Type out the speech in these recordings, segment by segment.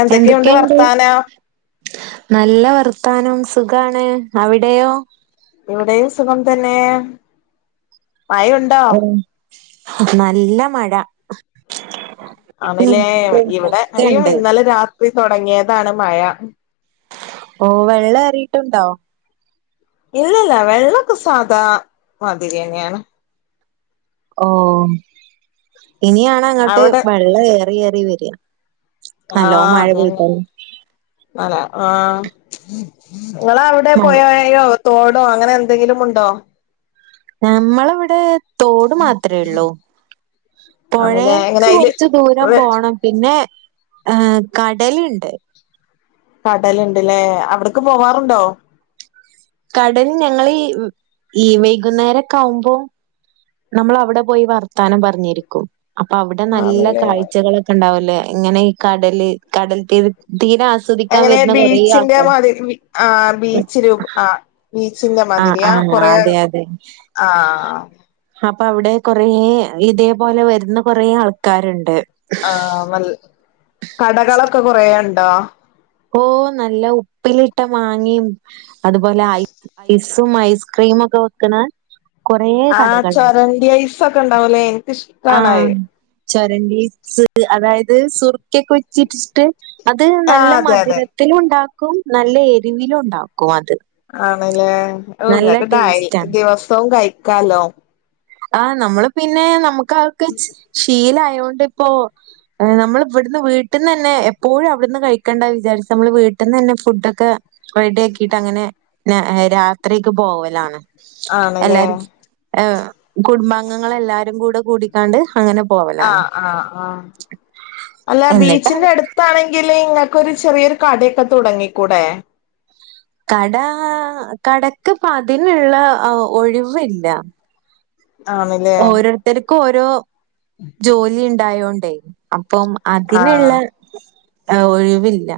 എന്തൊക്കെയുണ്ട് വർത്താനം നല്ല വർത്താനം സുഖാണ് അവിടെയോ ഇവിടെയും സുഖം തന്നെ മഴയുണ്ടോ ഉം നല്ല മഴ ഉം ആണല്ലേ ഇന്നലേം ഇവിടെ അയ്യോ ഒക്കെണ്ട്. ഇന്നലെ രാത്രി തുൊടങ്ങിയതാണ് മഴ ഓ വെള്ളം എറിയിട്ടുണ്ടോ ഇല്ലല്ല വെള്ളൊക്കെ സാധാ മതിരിയന്നെയാണ് ഓ ഇനിയാണ് അങ്ങോട്ട് അവിടെ വെള്ളം ഏറി ഏറി വരിക നല്ലോ മഴ പെയതാല ആ ആ നിങ്ങളെ അവിടെ മഴ പോയോ തോടോ അങ്ങനെ എന്തെങ്കിലും ഉണ്ടോ നമ്മളവിടെ തോട് മാത്രമേ ഉള്ളൂ ആണല്ലേ എങ്ങനെ പുഴേക്ക് അയില് കൊറച്ച് ദൂരം പോണം പിന്നെ ആഏ കടലുണ്ട് കടലുണ്ട്ല്ലേ അവിടക്ക് പോവാറുണ്ടോ കടൽ ഞങ്ങ ഈ വൈകുന്നേരൊക്കെ ആവുമ്പോ നമ്മൾ അവിടെ പോയി വർത്താനം പറഞ്ഞിരിക്കും അപ്പൊ അവിടെ നല്ല ആണല്ലേ കാഴ്ചകളൊക്കെ ഉണ്ടാവുംലേ ഇങ്ങനെ ഈ കടല് കടൽത്തീരംത് തീര ആസ്വദിക്കാൻ എങ്ങനെ വരുന്ന കൊറെേ ബീച്ചിന്റെ ആൾക്കാ മാതിരി ആ ബീച്ച് രൂപ ആ ബീച്ചിന്റെ ആഹ് മാതിരിയാ ആഹ് കൊറെ അതെ അതെ ആഹ് അപ്പൊ അവിടെ കൊറേ ഇതേപോലെ വരുന്ന കൊറേ ആൾക്കാരുണ്ട് ആ കടകളൊക്കെ കൊറേ ണ്ടോ ഓ നല്ല ഉപ്പിലിട്ട മാങ്ങിയും അതുപോലെ ഐസ് സും ഐസ്ക്രീം ഒക്കെ വക്നെ ആ ചൊരണ്ടി ഐസൊക്കെ ഇണ്ടാവൂലേ എനിക്കിഷ്ടണത് ചരണ്ടീസ് അതായത് സുറുക്കൊക്കെ വെച്ചിട്ടിച്ചിട്ട് അത് നല്ല ആഹ് അതെ മധു അതെ രത്തിലും ഉണ്ടാക്കും നല്ല എരിവിലും ഉണ്ടാക്കും അത് ആണല്ലേ ഔ നല്ല ഇങ്ങട്ട് ടേസ്റ്റാണ്. ദിവസവും കഴിക്കാലോ ആഹ് നമ്മള് പിന്നെ നമുക്ക് അതൊക്കെ ശീല ഇപ്പോ നമ്മൾ ഇവിന്ന് വീട്ടിൽന്ന് തന്നെ എപ്പോഴും അവിടുന്ന് കഴിക്കേണ്ട വിചാരിച്ച നമ്മൾ വ പെട്ടന്ന് തന്നെ ഫുഡൊക്കെ റെഡിയ ആക്കിട്ട് അങ്ങനെ രാത്രിക്ക് പോവലാണ് ആണല്ലേ എല്ലാരും ഏ കുടുംബാംഗങ്ങള എല്ലാരും കൂടെ കൂടിക്കാണ്ട് അങ്ങനെ ആഹ പോവലാണ്. ആഹ് ആഹ അല്ല എന്നിട്ട് ബീച്ചിന്റെ അടുത്താണെങ്കില് ഇങ്ങക് ഒരു ചെറിയൊരു കടൊക്കെ തുടങ്ങിക്കൂടെ കട കടക്ക്പ്പതിനുള്ള ഒഴിവില്ല ആണല്ലേ ഓരോരുത്തർക്കും ഓരോ ജോലി ഉണ്ടായോണ്ടേ അപ്പം അതിനുള്ള ആഹ് ആ ഒഴിവില്ല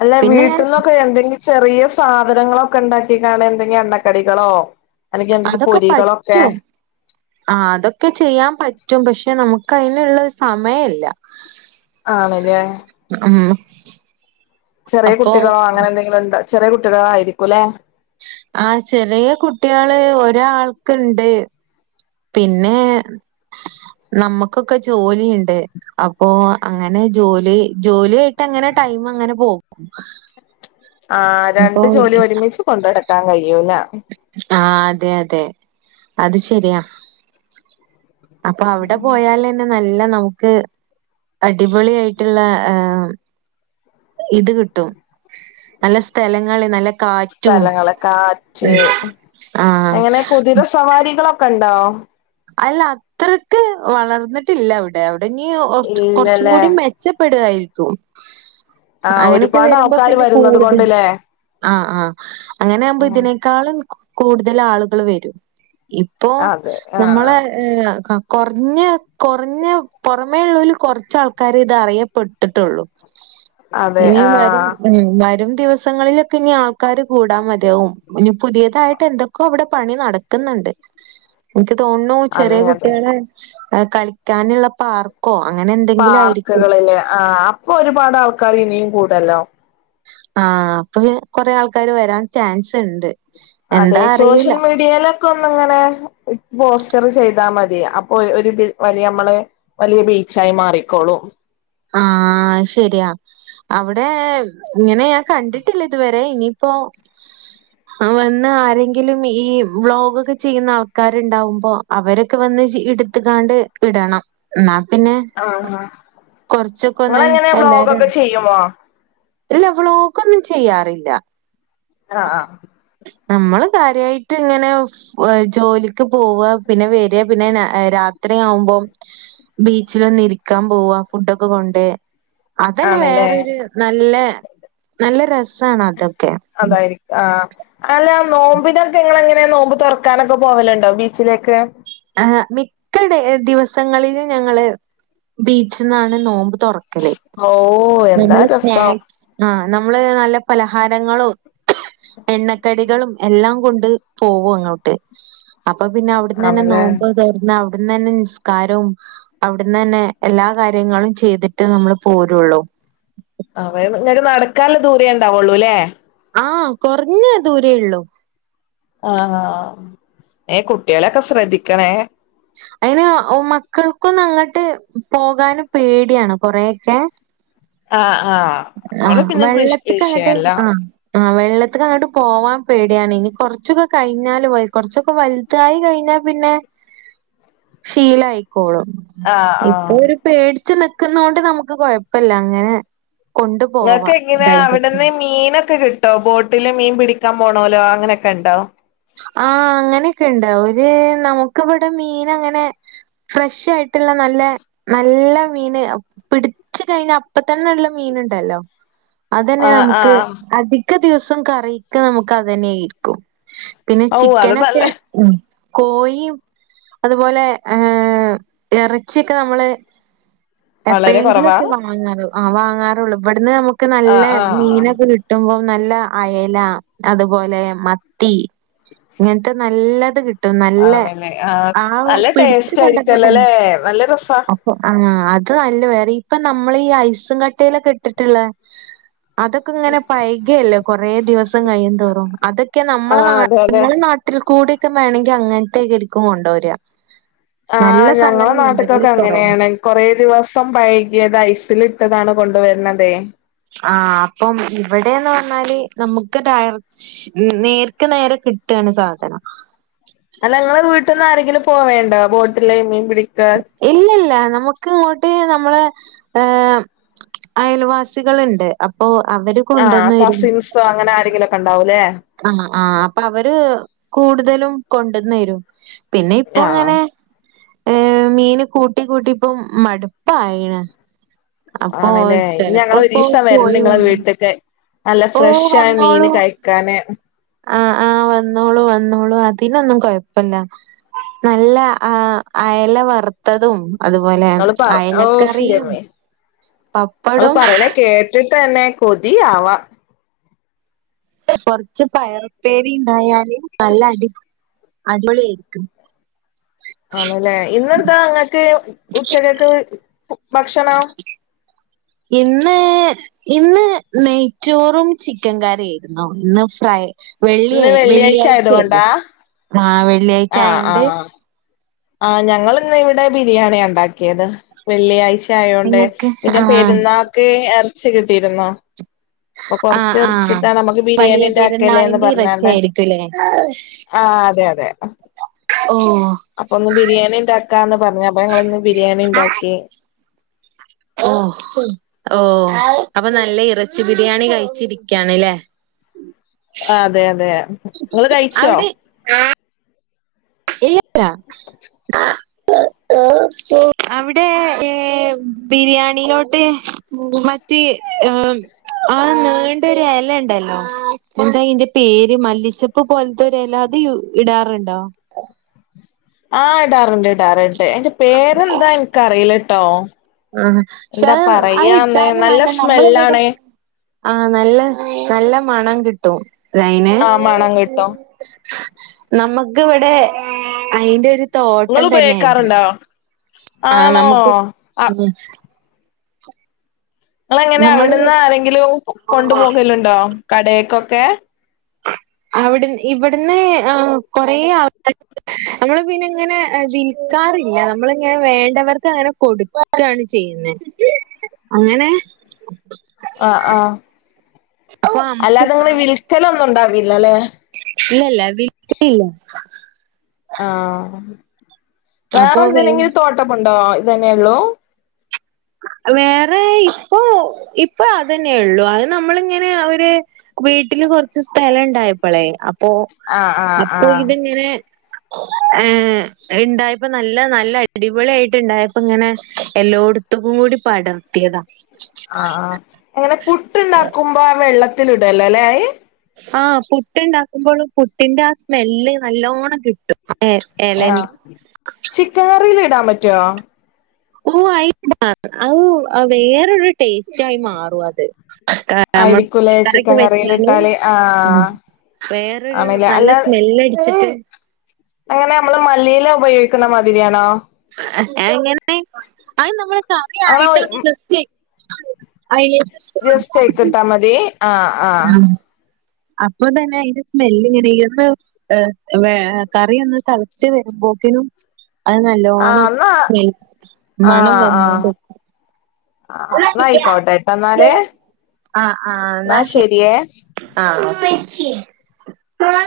അല്ല പിന്നെ വീട്ടിൽന്നൊക്കെ എന്തെങ്കില ചെറിയ സാധനങ്ങളൊക്കെ ഉണ്ടാക്കി കാണ എന്തെങ്കും എണ്ണക്കടികളോ അല്ലെങ്കിൽ എന്തെങ്കിലും അതൊക്കെ പൊരികളൊക്കെ പറ്റും ആ അതൊക്കെ ചെയ്യാൻ പറ്റും പക്ഷെ നമുക്ക് അയിനുള്ള ഒരു സമയില്ല ആണ്ല്ലേ ചെറിയ അപ്പോ കുട്ടികളോ അങ്ങനെന്തെങ്കിലുണ്ടോ ചെറിയ കുട്ടികളായിരിക്കും ല്ലെ ആ ചെറിയ കുട്ട്യാള് ഒരാൾക്ക്ണ്ട് പിന്നെ നമ്മക്കൊക്കെ ജോലി ഇണ്ട് അപ്പോ അങ്ങനെ ജോലി ജോലിയായിട്ട് അങ്ങനെ ടൈമങ്ങനെ പോക്കും ആ രണ്ട് ജോലി ഒരുമിച്ച് കൊണ്ടടക്കാൻ കയ്യൂല ആ അതെ അതെ അത് ശരിയാ അപ്പൊ അവിടെ പോയാലെന്നെ നല്ല നമുക്ക് അടിപൊളി ആയിട്ട്ള്ള ഏ ഇത് കിട്ടും നല്ല സ്ഥലങ്ങള് നല്ല കാറ്റും സ്ഥലങ്ങള് കാറ്റ് ആഹ് അങ്ങനെ കുതിര സവാരികളൊ ക്കെണ്ടോ അല്ല അത്രക്ക് വളർന്നിട്ടില്ല അവ്ടെ അവ് ഇനി ഒർച്ച് കൊർച്ചും ഇല്ലല്ലേ കൂടി മെച്ചപ്പെടായിരിക്കും ആ അങ്ങനെക്കെ ഒരുപാട് വരുമ്പോ ആൾക്കാര് പിന്നെ വരുന്നത് കൂടുതൽ കൊണ്ട്ല്ലേ ആ ആ അങ്ങനെ ആകുമ്പോ ഉം ഇതിനേക്കാളും കു കൂടുതൽ ആളുകൾ വരും ഇപ്പോ അതെ ആ നമ്മളെ ഏ ക കൊർഞ്ഞെ കൊർഞ്ഞെ പുറമേള്ളോൽ കൊർച്ചാൾക്കാര് ഇത് അറിയപ്പെട്ടിട്ടൊള്ളു അതെ ആ ഇനിയും വരും ഉം വരും ദിവസങ്ങളിലൊക്കെ ഇനി ആൾക്കാര് കൂടാൻ മതിയാവും ഇനി പുതിയതായിട്ട് എന്തൊക്കോ അവിടെ പണി നടത്ത്ന്ന് ണ്ട് ഇൻക്ക് തോന്നുണു അതെ ചെറിയ അതെ കുട്ട്യാളെ കളിക്കാനുള്ള പാർക്ക് പാർക്കുകള് ല്ലെ ആ അപ്പൊ ഒരുപാട് ആൾക്കാര് ഇനിയും കൂടല്ലോ ആ അപ്പൊ കൊറേ ആൾക്കാര് വരാൻ ചാൻസ് ഇണ്ട് അതെ എന്താ അറിയൂല. ശോഷ്യൽ മീഡിയേലൊക്കൊന്ന്ങ്ങനെ പോസ്റ്റർ ചെയ്താ മ തി അപ്പൊ ഒരു ബിൽ വലിയമ്മള് വലിയ ബീച്ചായി മാറിക്കോളും ആ ശരിയാ അവിടെ ഇങ്ങനെ ഞാൻ കണ്ടിട്ടില്ല ഇതുവരെ ഇനിയിപ്പൊ വന്ന് ആരെങ്കിലും ഈ വ്ലോഗൊക്കെ ചെയ്യുന്ന ആൾക്കാരുണ്ടാവുമ്പോ അവരൊക്കെ വ ന്ന് ഇട്ത്ത്ക്കാണ്ട് വിടണം ന്നാ ആ ഒന്ന് ഇങ്ങളെങ്ങനെ എല്ലാരും വ്ലോഗൊക്കെ ചെയ്യുമോ ഇല്ല വ്ലോകൊന്നും ചെയ്യാറില്ല ആ അ നമ്മള് കാര്യയിട്ട് ഇങ്ങനെ ജോലിക്ക് പോവ പിന്നെ വര പിന്നെ രാത്രി ത്രെയാവുമ്പോം ബീച്ചിലൊന്ന് ഇരിക്കാൻ പോവ ഫുഡൊക്കെ കൊണ്ട് അതന്നെ ആണല്ലേ വേറൊരു നല്ല നല്ല രസാണ് അതൊക്കെ ആ അല്ല നോമ്പിനൊക്കെ ഇങ്ങളെങ്ങനെ നോമ്പ് തൊറക്കാനൊക്കെ പോവല്ണ്ടോ ബീച്ചിലേക്ക് ആ മിക്ക ദിവസങ്ങളിലും ഞങ്ങള് ബീച്ച്ന്നാണ് നോമ്പ് തൊറ ക്കല് ഓ എന്താ നമ്മള് രസം സ്നാക്സ് ആ നമ്മള് നല്ല പലഹാരങ്ങളും എണ്ണക്കടികളും എല്ലാം കൊണ്ട് പോവും അങ്ങോട്ട് അപ്പൊ പിന്നെ അവിടെന്നന്നെ ആണല്ലേ നോമ്പ് തൊറന്ന് അവിട് ന്നെന്ന നിസ്കാരവും അവിട്ന്നെന്നെ എല്ലാ കാര്യങ്ങളും ചെയ്തിട്ട് നമ്മള് പോരൊള്ളൂ ആ ഇങ്ങക്ക് നടക്കാൻള്ള ദൂരേ ഉണ്ടാവുള്ളൂല്ലേ ആഹ് കൊർഞ്ഞ ദൂരേ ഉള്ളു ആഹ് ആ ഏ കുട്ട്യാളൊക്കെ ശ്രദ്ധിക്കണേ അയിന് ഓ മക്കൾ ന്ന് അങ്ങട്ട് പോകാന് പേട്യാണ് കൊറേയൊക്കെ ആഹ് ആഹ് അവള് ആഹ് പിന്നെ വിഷ് വെള്ളത്തിക്കങ്ങട്ട് വിഷയല്ല ആ ആ വെള്ളത്ത്ക്കങ്ങട്ട് പോവാൻ പേട്യാണ് ഇനി കൊറച്ചൊക്കെ കഴിഞ്ഞാല് വയസ് കൊറച്ചൊക്കെ വൽതായി കഴിഞ്ഞാ പിന്നെ [inaudible] ശീല ആയി ളും ആഹ് ഇപ്പൊ ആഹ് ഒരു പേടച്ച് നിക്കുന്ന കൊണ്ട് നമുക്ക് കൊഴപ്പില്ല അങ്ങനെ കൊണ്ടുപോവാ നിങ്ങൾക്ക് എങ്ങനെ ധൈര്യത്തിന്. അവിടെന്ന് മീനൊക്കെ ക്കെ കിട്ടോ ബോട്ടില് മീൻ പിടിക്കാൻ പോണല്ലോ അങ്ങനെയൊക്കെ ഉണ്ടോ ആഹ് അങ്ങനെയൊക്കെ ഉണ്ട് ഒരു നമുക്ക് ഇവിടെ മീൻ അങ്ങനെ ഫ്രഷ ആയിട്ടുള്ള നല്ല നല്ല മീന് പിടിച്ചു കഴിഞ്ഞ ഇപ്പൊ തന്നെ ഉള്ള മീൻ ഉണ്ടല്ലോ അതനെ ആഹ് നമുക്ക് ആഹ് അധിക ദിവസം കറിക്ക നമുക്ക് അതനെയിരിക്കും പിന്നെ ഔ അത് നല്ല ചിക്കനൊക്കെ ഉ കോഴിയും അതുപോലെ ഏ ഇറച്ചിയൊക്കെ നമ്മള് വളരെ കുറവാ എപ്പോഴെങ്കിലുംക്കെ വാങ്ങാറോ ആ വാങ്ങാറുള്ളൂ ഇവിടുന്ന് നമുക്ക് നല്ല ആഹ് ആഹ് മീനൊക്കെ കിട്ടുമ്പോം നല്ല അയല അതുപോലെ മത്തി ഇങ്ങനത്തെ നല്ലത് കിട്ടും നല്ല ആണല്ലേ ആഹ് ആ നല്ല പിടിച്ച ടേസ്റ്റ് കണ്ടട്ട ആയിരിക്കല്ലോല്ലേ നല്ല രസാ അപ്പൊ ആഹ അത അല്ല വേറെ ഇപ്പൊ നമ്മൾ ഈ ഐസും കട്ടയിലൊക്കെ ഇട്ടിട്ടുള്ള അതൊക്കെ ഇങ്ങനെ പൈകയല്ലേ കൊറേ ദിവസം കഴിയും തോറും അതൊക്കെ നമ്മളെ ആഹ് നാ അതെ അതെ നിങ്ങളെ നാട്ടിൽ കൂടെക്കെ വേണമെങ്കിൽ അങ്ങനത്തെയക്കെ ഇരിക്കും കൊണ്ട വരിക ആഹ ഞങ്ങളെ നാട്ടക്കൊക്കെ അങ്ങനെയാണ് കൊറേ ദിവസം പൈകിയത് ഐസിൽ മതാണ് കൊണ്ടുവരുന്നതേ ആഹ് അപ്പം ഇവിടെന്ന് പറഞ്ഞാല് നമുക്ക് ഡ നേർക്ക് നേരെ കിട്ടും ആണ് സാധനം അല്ല ഞങ്ങള് വീട്ടിൽ നിന്ന ആരെങ്കിലും പോവേണ്ട ബോട്ടിൽൻ പി ഇല്ല ഇല്ല നമുക്ക് ഇങ്ങോട്ട് നമ്മളെ ഹ് അയൽവാസികളുണ്ട് അപ്പോ ആഹ കസിൻസോ അങ്ങനെ ആരെങ്കിലുംക്കെ ഉണ്ടാവൂല്ലേ ആഹ് ആഹ അപ്പൊ അവര് കൂടുതലും കൊണ്ടുവന്ന് വരും പിന്നെ ഇപ്പൊ ആഹ് എങ്ങനെ ഏ മീന് കൂട്ടി കൂട്ടി ഇപ്പം മടുപ്പായിന ആണല്ലെ ഇനി ഞങ്ങള് ഒരുരീസ വര കോഴി നിങ്ങളെ വാങ്ങും വീട്ടത്തൊക്കെ നല്ല ഫ്രഷ ഓഹ് ആയ മീന് കഴിക്കാന് ആ ആവന്നോളു വന്നോളു അതിനൊന്നും കൊഴപ്പില്ല നല്ല ആ അയല വറുത്തതും അതുപോലെ അയലക്കറിയും അൾ പപ്പടവും പറയണേ കേട്ടിട്ട് തന്നെ കൊതിയാവാ കൊറച്ച് പയറപ്പേരി ഉണ്ടായാല് നല്ല അടിപൊളി അടിപൊളിയയിരിക്കും ആണല്ലേ ഇന്നെന്താ അങ്ങക്ക് ഉച്ചക്കൊക്കെ ഭക്ഷണ ഇന്ന് ഇന്ന് നെയ്ചോറും ചിക്കൻ കറി ഇന്ന് ഫ്രൈ വെള്ളിയ ഇന്ന് വെള്ളിയാഴ്ച വെള്ളിയാഴ്ചയല്ലേ ആയതുകൊണ്ടാ ആ വെള്ളിയാഴ്ച ആയൊണ്ട് ആ ഞങ്ങൾന്ന് ഇവിടെ ബിരിയാണി ഉണ്ടാക്കിയത് വെള്ളിയാഴ്ച ആയോണ്ട് നിങ്ങക്ക് പിന്നെ ആഹ് പെരുന്നാക്ക് ഇറച്ച കിട്ടിയിരുന്നോ അപ്പൊ കൊറച്ച് ആഹ് ആഹ് എറിച്ചിട്ടാ നമുക്ക് വലിയ ബിരിയാണീന്റെ അക്കലന്ന് പെരുന്നാളിന്റെ പറഞ്ഞണ്ട ഇറച്ചിയായിരിക്കുംല്ലേ ആ അതെ അതെ ഓഹ് അപ്പൊ ഒന്ന് ബിരിയാണി ഉണ്ടാക്കാന്ന് പറഞ്ഞ അപ്പൊ ഞങ്ങിന്ന് ബിരിയാണി ഉണ്ടാക്കി ഓ ഓ അപ്പൊ നല്ല ഇറച്ചി ബിരിയാണി കഴിച്ചിരിക്കാണ്ല്ലേ അതെ അതെ നിങ്ങങ്ങള് കഴിച്ചോ അവിടെ ഇല്ലല്ല അവിടെ ബിരിയാണോട്ട് ആ ആഹ നീണ്ടൊരൂ എല ഉണ്ടല്ലോ എന്താ അയിന്റെ പേര് മല്ലിച്ചപ്പ് പോലത്തെ ഇല അത് ഇടാറുണ്ടോ ആ് ഇടാറുണ്ട് ഇടാറുണ്ട് അയിന്റെ പേരെന്താ എനിക്കറിയിലട്ടോ ആ ക്ഷെ അത് ഇട്ടാലും നല്ല നമ്മള ഇവിടെ ആഹ നല്ല നല്ല മണം കിട്ടും അയിന് ആഹ മണം കിട്ടും നമുക്ക് ഇവിടെ അയിന്റെ ഒരു നിങ്ങൾ തോട്ടം തന്നെയണ്ട് ഉപയോഗിക്കാറുണ്ടോ ആഹ ആണോ നമുക്ക് ആ ഉ നിങ്ങള എങ്ങനെ അവിടുന്ന് ആരെങ്കിലും കൊണ്ടുപോകലുണ്ടോ കടക്കൊക്കെ അവിട് ഇവിടുന്ന് കൊറേ ആൾക്ക നമ്മള് പിന്നെ ഇങ്ങനെ ക്കാറില്ല നമ്മളിങ്ങനെ വേണ്ടവർക്ക് അങ്ങനെ കൊടുക്ക ചെയ്യുന്നത് അങ്ങനെ ആ ആഹ അപ്പൊ അല്ലാതെ ഇങ്ങനെ വിൽക്ക ലൊന്നും ഉണ്ടാവില്ല അല്ലെ ഇല്ലല്ല വിൽക്കലില്ല അപ്പൊ വേ വേറെന്തനെങ്കിലും തോട്ടമുണ്ടോ ഇതന്നെയള്ളൂ വേറെ ഇപ്പൊ ഇപ്പൊ അതനെയൊ ഉള്ളു അത് നമ്മളിങ്ങനെ ഒരുവീട്ടിൽ കൊറച്ച് സ്ഥലം ഇണ്ടായപ്പോളെ അപ്പൊ ആഹ് ആഹ് അപ്പൊ ആഹ് ഇത്ങ്ങനെ ഏഹ ഇണ്ടായപ്പ നല്ല നല്ല അടിപൊളി ആായിട്ട് ഇണ്ടായപ്പ ഇങ്ങനെ എല്ലോടത്തും തുകും കൂടി പടർത്തിയതാ ആ ആ് എങ്ങനെ പുട്ട്ഉണ്ടാക്കുമ്പോ ആ വെള്ളത്തി ഇടല്ലോ അല്ലെ ആയി് ആഹ പുട്ടുണ്ടാക്കുമ്പോളും പുട്ടിന്റെ ആ സ്മെല്ല് നല്ലോണം കിട്ടും എ ആ എലന്റെ ചിക്കൻ കറിൽ ഇടാൻ പറ്റോ ഒ ഓയി അ വേറൊരു ടേസ്റ്റ് ആയി മാറും അത് നമ്മ ആയിരിക്കൂലേ കോഴിക്കാരൊക്കെ ചിക്കൻ കറിയിൽ വെച്ചല് ഇട്ടാല് ആഹ് വേറൊരു ആണല്ലേ നല്ല അല്ല സ്മെല്ടിച്ചിട്ട് അങ്ങനെ നമ്മള് മല്ലിയില ഉപയോഗിക്കുന്ന മാതിരിയാണോ എങ്ങനെ അത് നമ്മള് അങ്ങനെ സമയായിട്ടറ്റ് അയി ജസ്റ്റ് ആയിക്കിട്ടാ മതി ആ ആ അപ്പൊ തന്നെ അതിന്റെ സ്മെല് ഇങ്ങനെ ഈ ഒന്ന് കറി ഒന്ന് തളച്ച്ു വരുമ്പോ ത്തിലും അത് ആഹ് നല്ലോണം എന്നാ മണം വന്നോടിരിക്കും ആ നായിക്കാവട്ടെ എട്ടാന്നാൽ ആഹ് ആഹ എന്നാ ശരി ആഹ